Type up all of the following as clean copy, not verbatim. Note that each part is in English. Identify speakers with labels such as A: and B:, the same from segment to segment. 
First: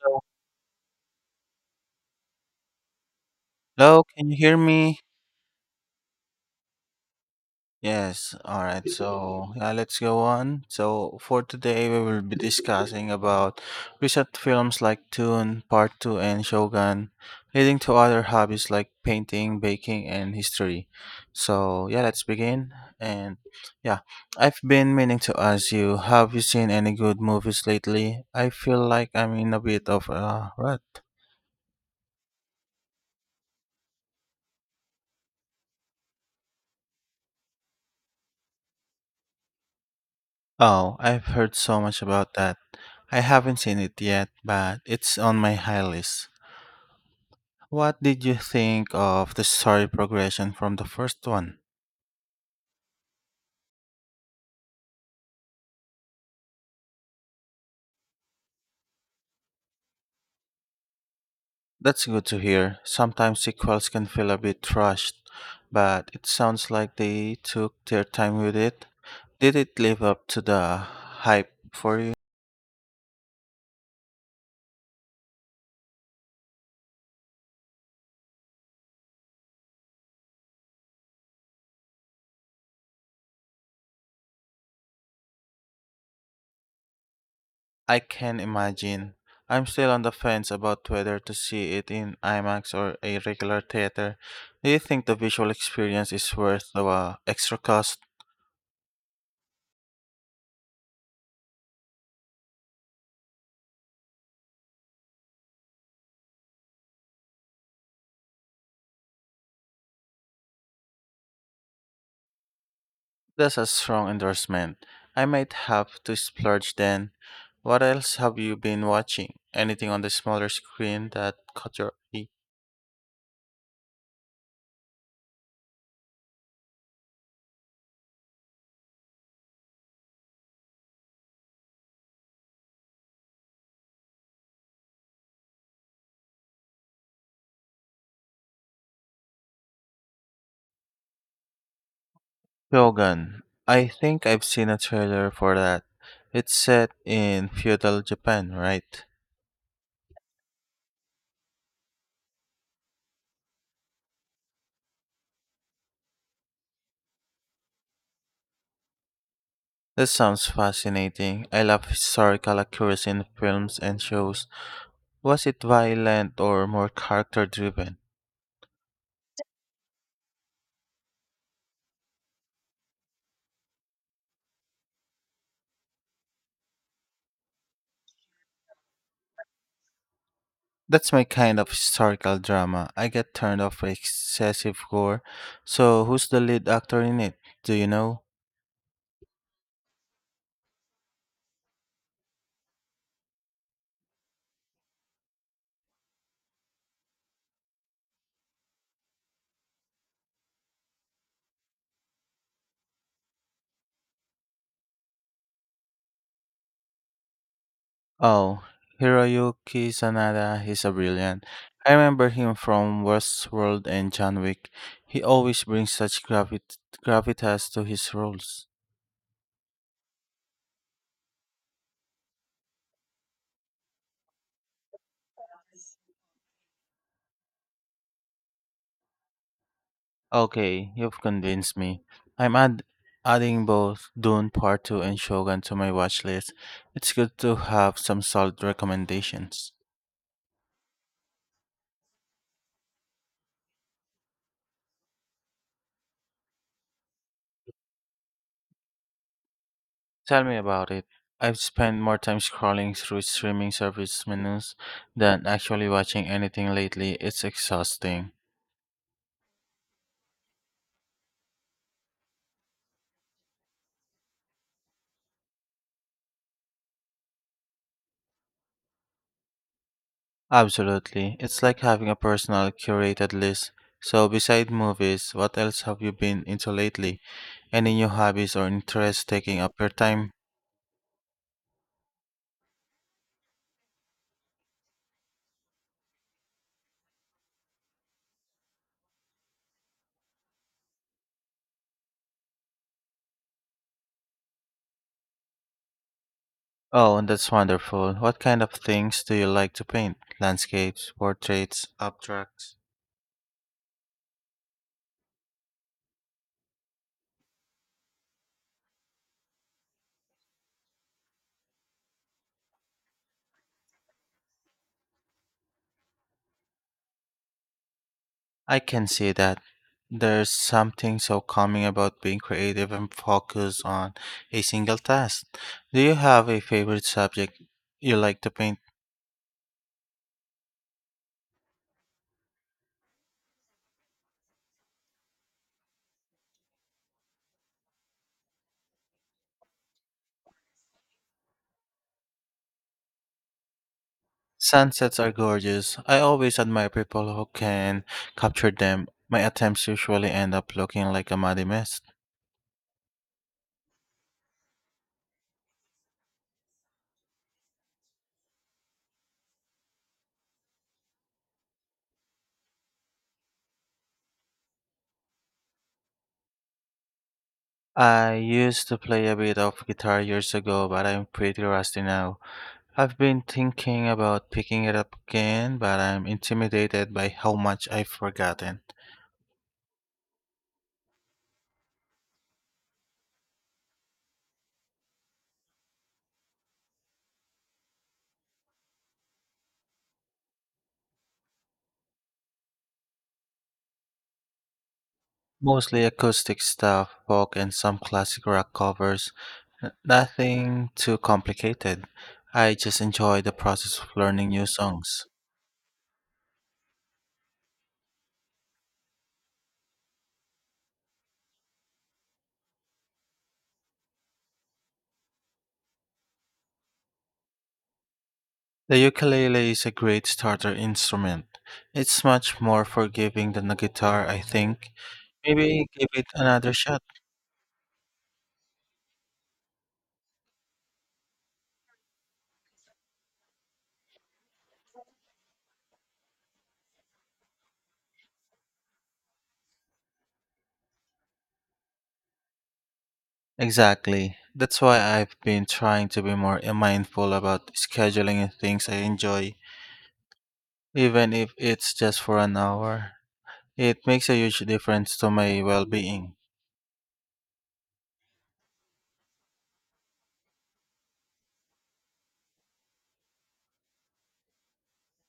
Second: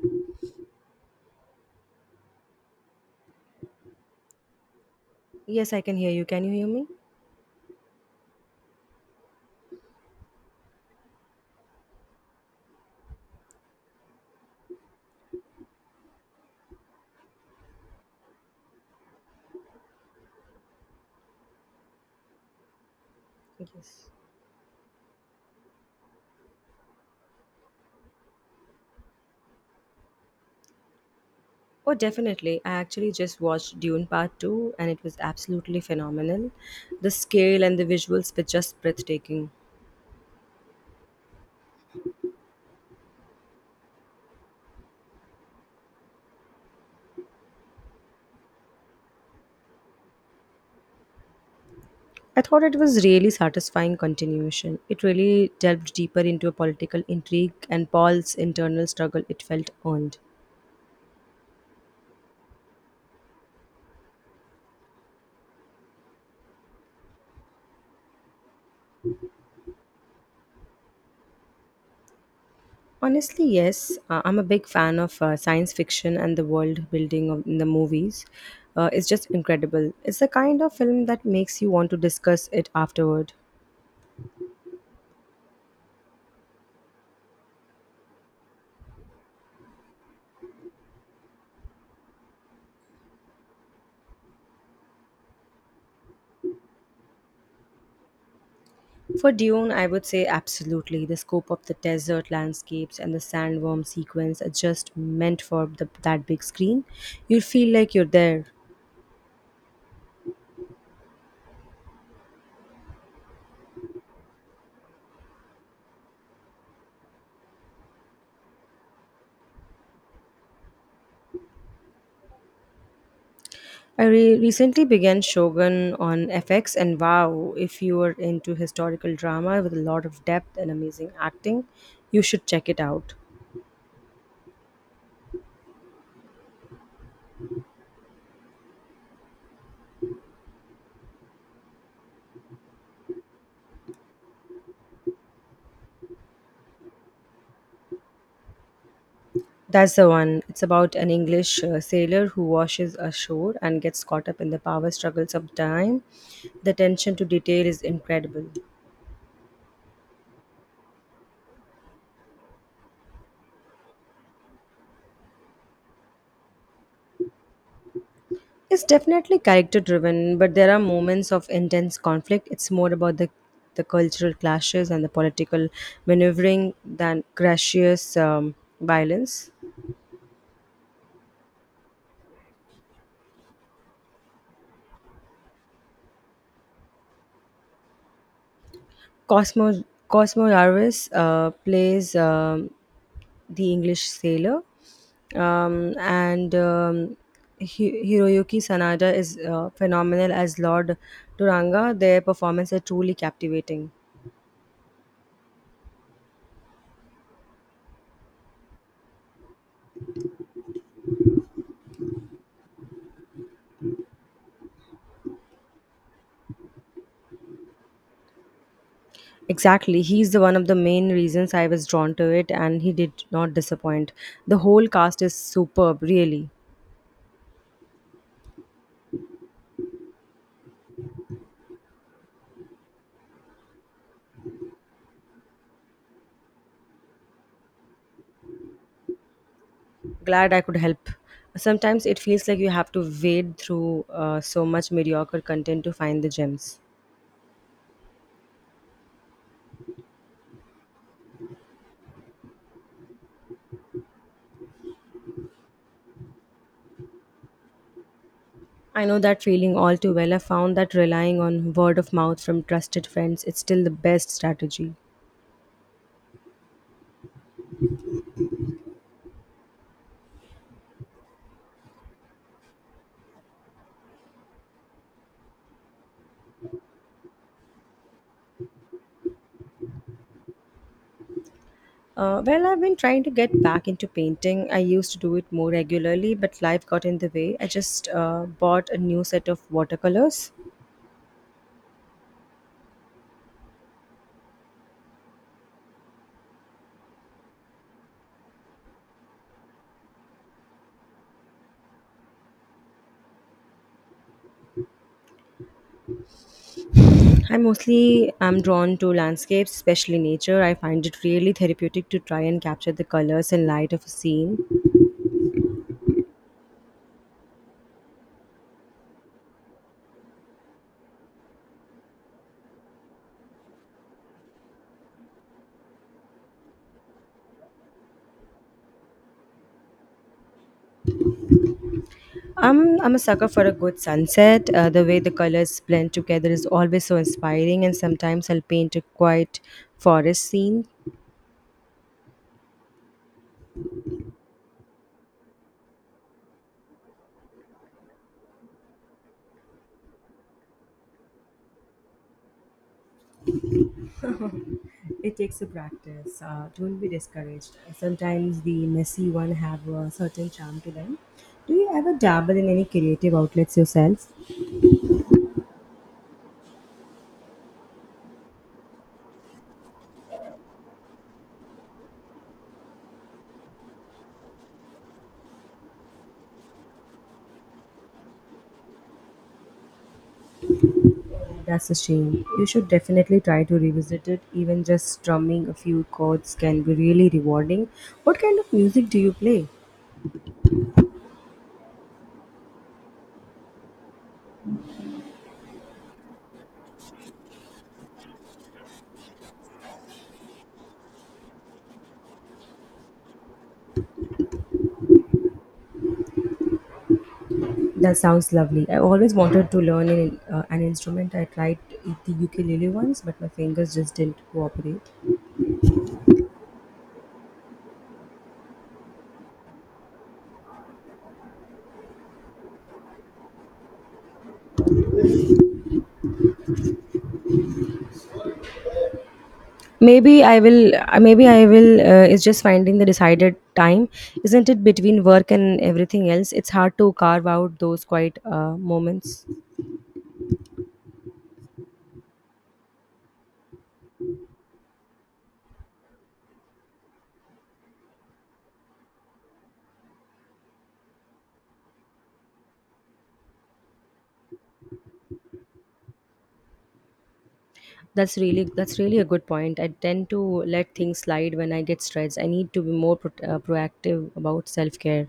A: So, hello, can you hear me?
B: Yes, I can hear you. Can you hear me?
A: Yes, all right. So, yeah, let's go on. So, for today, we will be discussing about recent films like Dune, Part 2, and Shogun, leading to other hobbies like painting, baking, and history. So, yeah, let's begin. And yeah,
B: Yes.
A: I've been meaning to ask you, have you seen any good movies lately? I feel like I'm in a bit of a rush.
B: Oh, definitely. I actually just watched Dune Part 2 and it was absolutely phenomenal. The scale and the visuals were just breathtaking.
A: Oh, I've heard so much about that. I haven't seen it yet, but it's on my high list. What did you think of the story progression from the first one?
B: I thought it was really satisfying continuation. It really delved deeper into a political intrigue and Paul's internal struggle it felt earned.
A: That's good to hear. Sometimes sequels can feel a bit rushed, but it sounds like they took their time with it. Did it live up to the hype for you?
B: Honestly, yes. I'm a big fan of science fiction and the world building of, in the movies. It's just incredible. It's the kind of film that makes you want to discuss it afterward.
A: I can imagine. I'm still on the fence about whether to see it in IMAX or a regular theater. Do you think the visual experience is worth the extra cost?
B: For Dune, I would say absolutely. The scope of the desert landscapes and the sandworm sequence are just meant for that big screen. You feel like you're there.
A: That's a strong endorsement. I might have to splurge then. What else have you been watching? Anything on the smaller screen that caught your eye?
B: Recently began Shogun on FX, and wow, if you are into historical drama with a lot of depth and amazing acting, you should check it out.
A: Shogun. I think I've seen a trailer for that. It's set in feudal Japan, right?
B: That's the one. It's about an English sailor who washes ashore and gets caught up in the power struggles of time. The attention to detail is incredible.
A: That sounds fascinating. I love historical accuracy in films and shows. Was it violent or more character driven?
B: It's definitely character driven, but there are moments of intense conflict. It's more about the cultural clashes and the political maneuvering than gracious violence.
A: That's my kind of historical drama. I get turned off by excessive gore. So, who's the lead actor in it? Do you know?
B: Cosmo Cosmo Yarvis plays the English sailor, um, and Hiroyuki Sanada is phenomenal as Lord Duranga. Their performance are truly captivating.
A: Oh, Hiroyuki Sanada. He's a brilliant. I remember him from Westworld and John Wick. He always brings such gravitas to his roles.
B: Exactly. He's the one of the main reasons I was drawn to it and he did not disappoint. The whole cast is superb, really.
A: Okay, you've convinced me. I'm add- adding both Dune Part 2 and Shogun to my watch list. It's good to have some solid recommendations.
B: Glad I could help. Sometimes it feels like you have to wade through so much mediocre content to find the gems.
A: Tell me about it. I've spent more time scrolling through streaming service menus than actually watching anything lately. It's exhausting.
B: I know that feeling all too well. I found that relying on word of mouth from trusted friends is still the best strategy.
A: Absolutely. It's like having a personal curated list. So, beside movies, what else have you been into lately? Any new hobbies or interests taking up your time?
B: Well, I've been trying to get back into painting. I used to do it more regularly, but life got in the way. I just bought a new set of watercolors.
A: Oh, and that's wonderful. What kind of things do you like to paint? Landscapes, portraits, abstracts?
B: I mostly am drawn to landscapes, especially nature. I find it really therapeutic to try and capture the colors and light of a scene.
A: I can see that. There's something so calming about being creative and focused on a single task. Do you have a favorite subject you like to paint?
B: I'm a sucker for a good sunset. The way the colors blend together is always so inspiring, and sometimes I'll paint a quiet forest scene.
A: Sunsets are gorgeous. I always admire people who can capture them. My attempts usually end up looking like a muddy mess.
B: It takes a practice. Don't be discouraged. Sometimes the messy one have a certain charm to them. Do you ever dabble in any creative outlets yourself?
A: I used to play a bit of guitar years ago, but I'm pretty rusty now. I've been thinking about picking it up again, but I'm intimidated by how much I've forgotten.
B: That's a shame. You should definitely try to revisit it. Even just strumming a few chords can be really rewarding. What kind of music do you play?
A: Mostly acoustic stuff, folk, and some classic rock covers. Nothing too complicated. I just enjoy the process of learning new songs.
B: That sounds lovely. I always wanted to learn an instrument. I tried the ukulele once, but my fingers just didn't cooperate.
A: The ukulele is a great starter instrument. It's much more forgiving than the guitar, I think. Maybe give it another shot.
B: Maybe I will. Maybe I will. It's just finding the decided time, isn't it? Between work and everything else, it's hard to carve out those quiet moments.
A: Exactly. That's why I've been trying to be more mindful about scheduling in things I enjoy, even if it's just for an hour. It makes a huge difference to my well being.
B: That's really a good point. I tend to let things slide when I get stressed. I need to be more proactive about self care.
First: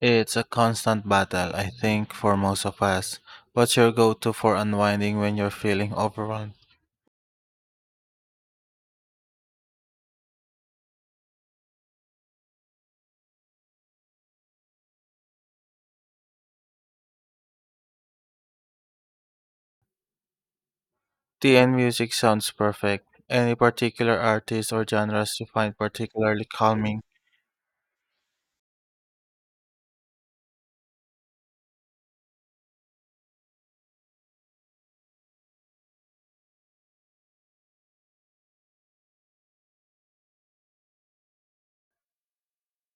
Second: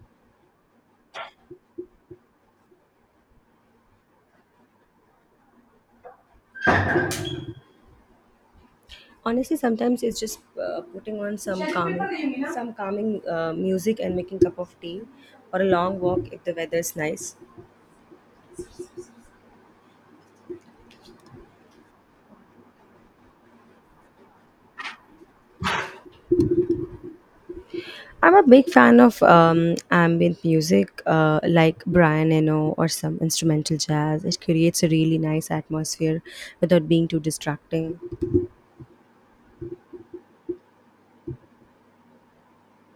A: It's a constant battle, I think, for most of us. What's your go to for unwinding when you're feeling overwhelmed?
B: Honestly, sometimes it's just putting on some calming music and making cup of tea, or a long walk if the weather is nice.
A: Tea and music sounds perfect. Any particular artists or genres you find particularly calming?
B: I'm a big fan of ambient music, like Brian Eno or some instrumental jazz. It creates a really nice atmosphere without being too distracting.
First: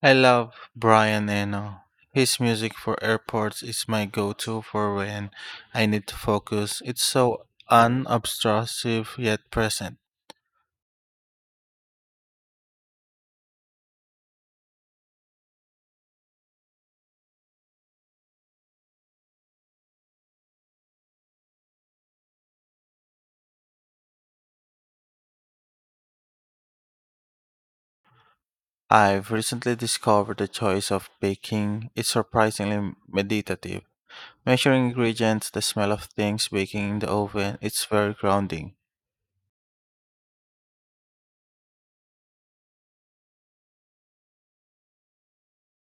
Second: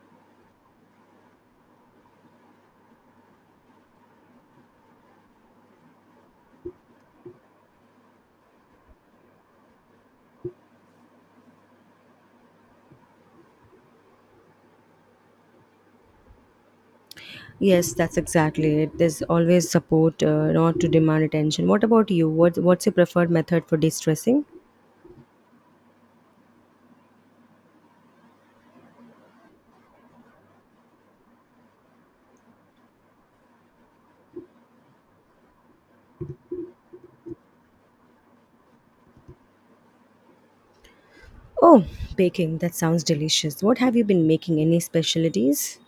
A: I love Brian Eno. His music for airports is my go to for when I need to focus. It's so unobtrusive yet present.
B: Yes, that's exactly it. There's always support, not to demand attention. What about you? What's your preferred method for de-stressing?
A: I've recently discovered the choice of baking. It's surprisingly meditative. Measuring ingredients, the smell of things baking in the oven, it's very grounding.
B: Oh, baking. That sounds delicious. What have you been making? Any specialties?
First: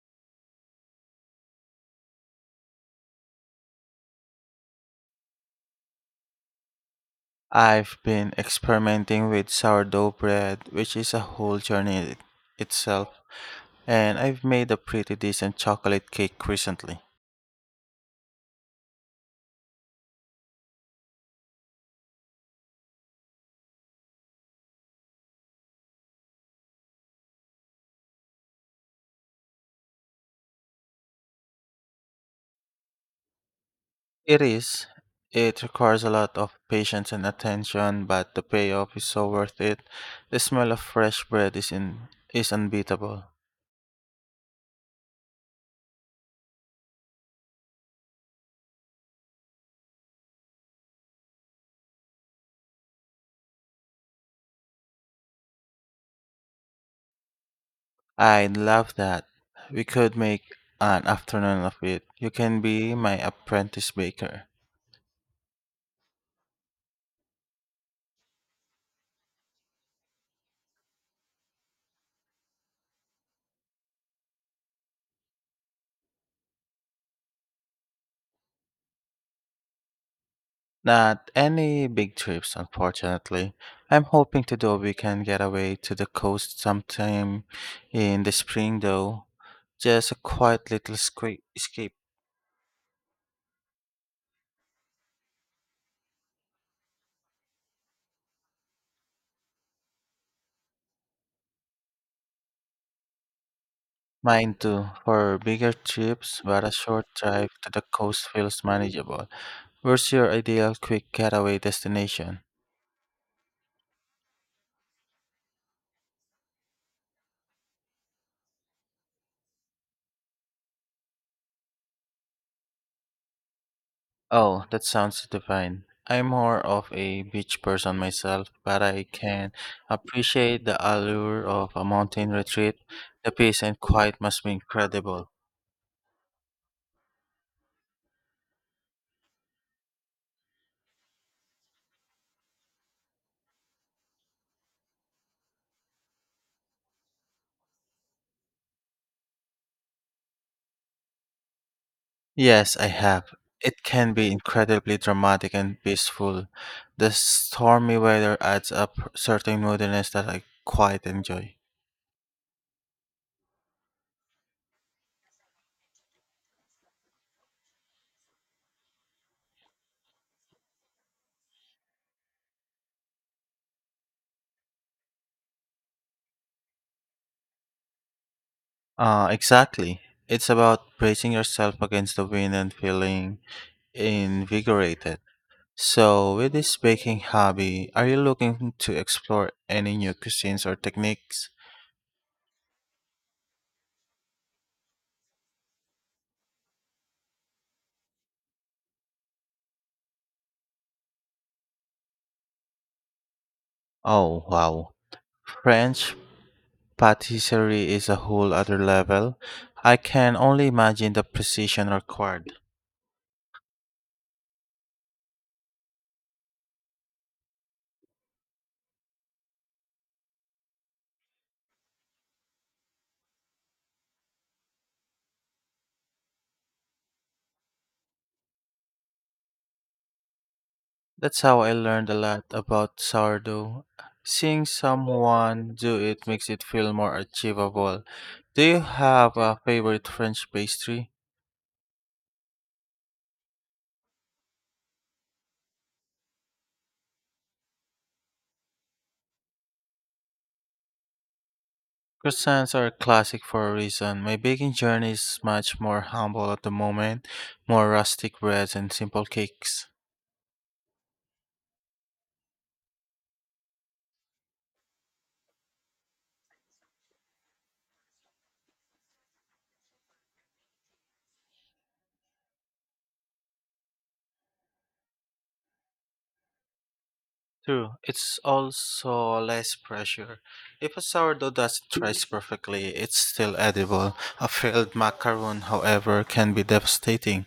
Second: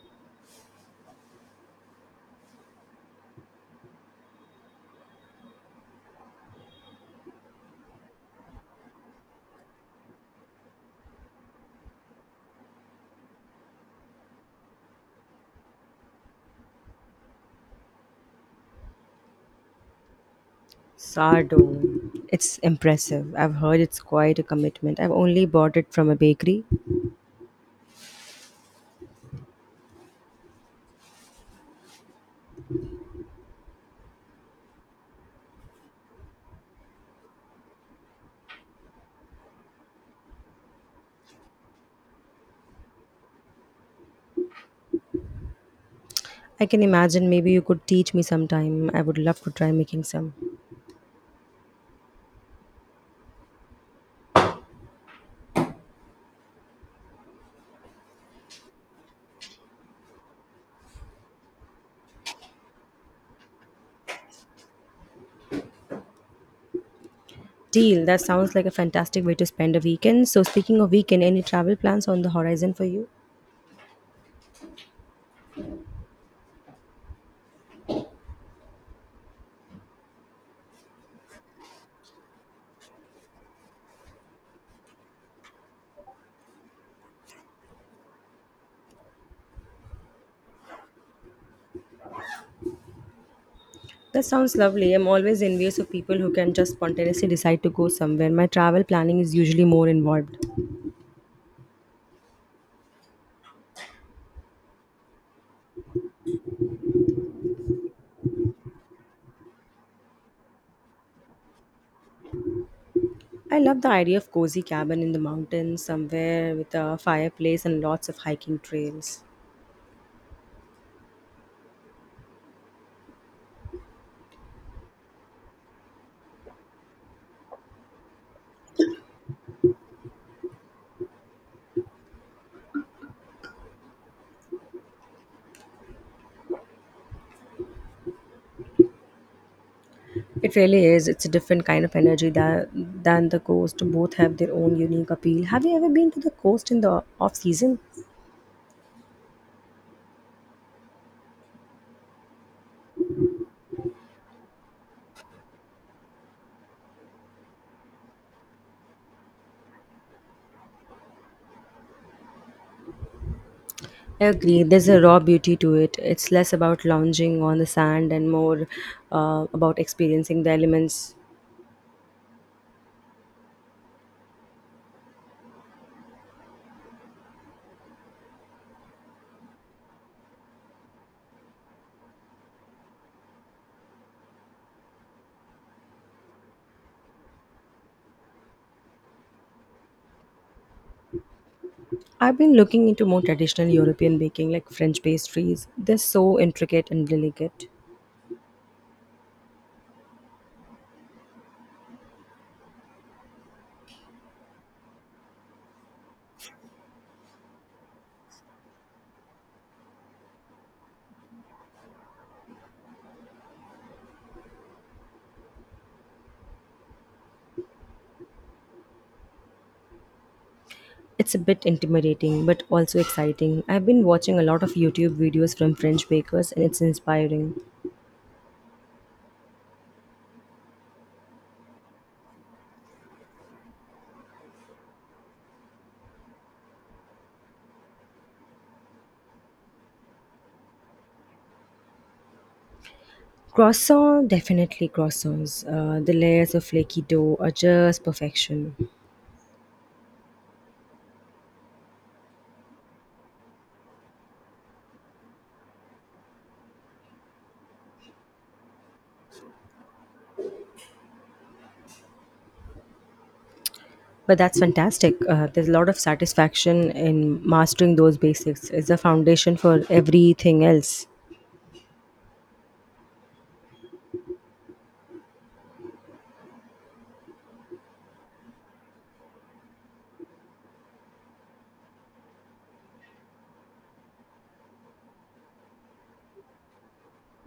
A: I've been experimenting with sourdough bread, which is a whole journey in itself, and I've made a pretty decent chocolate cake recently.
B: Sardo. It's impressive. I've heard it's quite a commitment. I've only bought it from a bakery.
A: It is. It requires a lot of patience and attention, but the payoff is so worth it. The smell of fresh bread is unbeatable.
B: I can imagine maybe you could teach me sometime. I would love to try making some.
A: I love that. We could make an afternoon of it. You can be my apprentice baker.
B: Deal. That sounds like a fantastic way to spend a weekend. So, speaking of weekend, any travel plans on the horizon for you?
A: Not any big trips, unfortunately. I'm hoping to do a weekend getaway to the coast sometime in the spring, though. Just a quiet little escape.
B: That sounds lovely. I'm always envious of people who can just spontaneously decide to go somewhere. My travel planning is usually more involved.
A: Mine too. For bigger trips, but a short drive to the coast feels manageable. Where's your ideal quick getaway destination?
B: I love the idea of cozy cabin in the mountains, somewhere with a fireplace and lots of hiking trails.
A: Oh, that sounds divine. I'm more of a beach person myself, but I can appreciate the allure of a mountain retreat. The peace and quiet must be incredible.
B: It really is. It's a different kind of energy that, than the coast. Both have their own unique appeal. Have you ever been to the coast in the off season?
A: Yes, I have. It can be incredibly dramatic and peaceful. The stormy weather adds a certain moodiness that I quite enjoy.
B: I agree. There's a raw beauty to it. It's less about lounging on the sand and more about experiencing the elements.
A: Exactly. It's about bracing yourself against the wind and feeling invigorated. So, with this baking hobby, are you looking to explore any new cuisines or techniques?
B: I've been looking into more traditional European baking, like French pastries. They're so intricate and delicate.
A: Oh, wow. French patisserie is a whole other level. I can only imagine the precision required.
B: It's a bit intimidating, but also exciting. I've been watching a lot of YouTube videos from French bakers, and it's inspiring.
A: That's how I learned a lot about sourdough. Seeing someone do it makes it feel more achievable. Do you have a favorite French pastry?
B: Croissant, definitely croissants. The layers of flaky dough are just perfection.
A: Croissants are a classic for a reason. My baking journey is much more humble at the moment, more rustic breads and simple cakes.
B: But that's fantastic. There's a lot of satisfaction in mastering those basics. It's the foundation for everything else.
A: True, it's also less pressure. If a sourdough doesn't rise perfectly, it's still edible. A failed macaron, however, can be devastating.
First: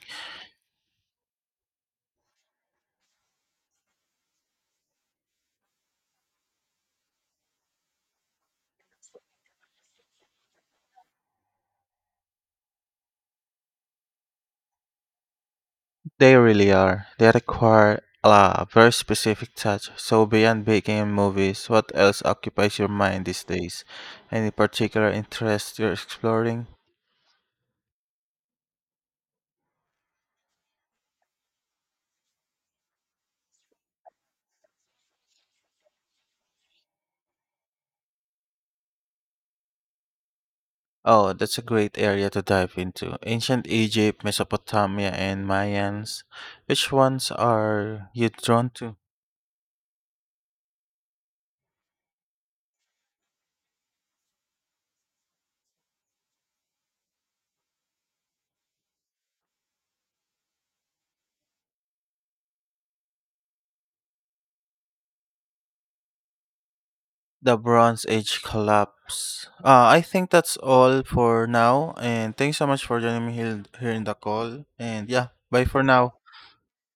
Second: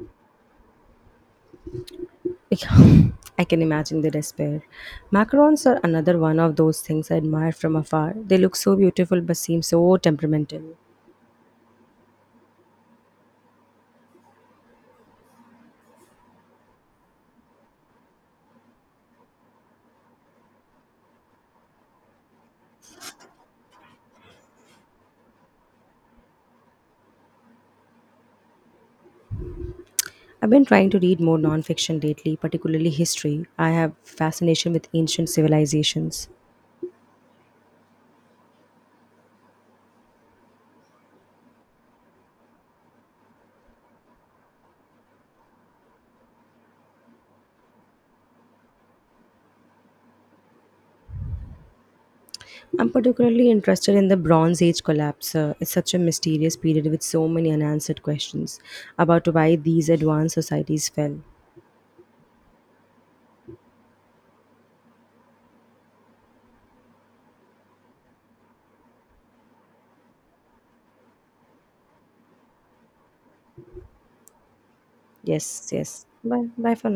B: Yeah, I can imagine the despair. Macarons are another one of those things I admire from afar. They look so beautiful but seem so temperamental.
A: They really are. They require a very specific touch. So beyond baking and movies, what else occupies your mind these days? Any particular interest you're exploring?
B: I've been trying to read more nonfiction lately, particularly history. I have fascination with ancient civilizations.
A: Oh, that's a great area to dive into. Ancient Egypt, Mesopotamia, and Mayans. Which ones are you drawn to?
B: I'm particularly interested in the Bronze Age collapse. It's such a mysterious period with so many unanswered questions about why these advanced societies fell.
A: The Bronze Age collapse. I think that's all for now. And thanks so much for joining me here in the call. And yeah, bye
B: Yes,
A: for
B: yes.
A: now.
B: Bye, bye for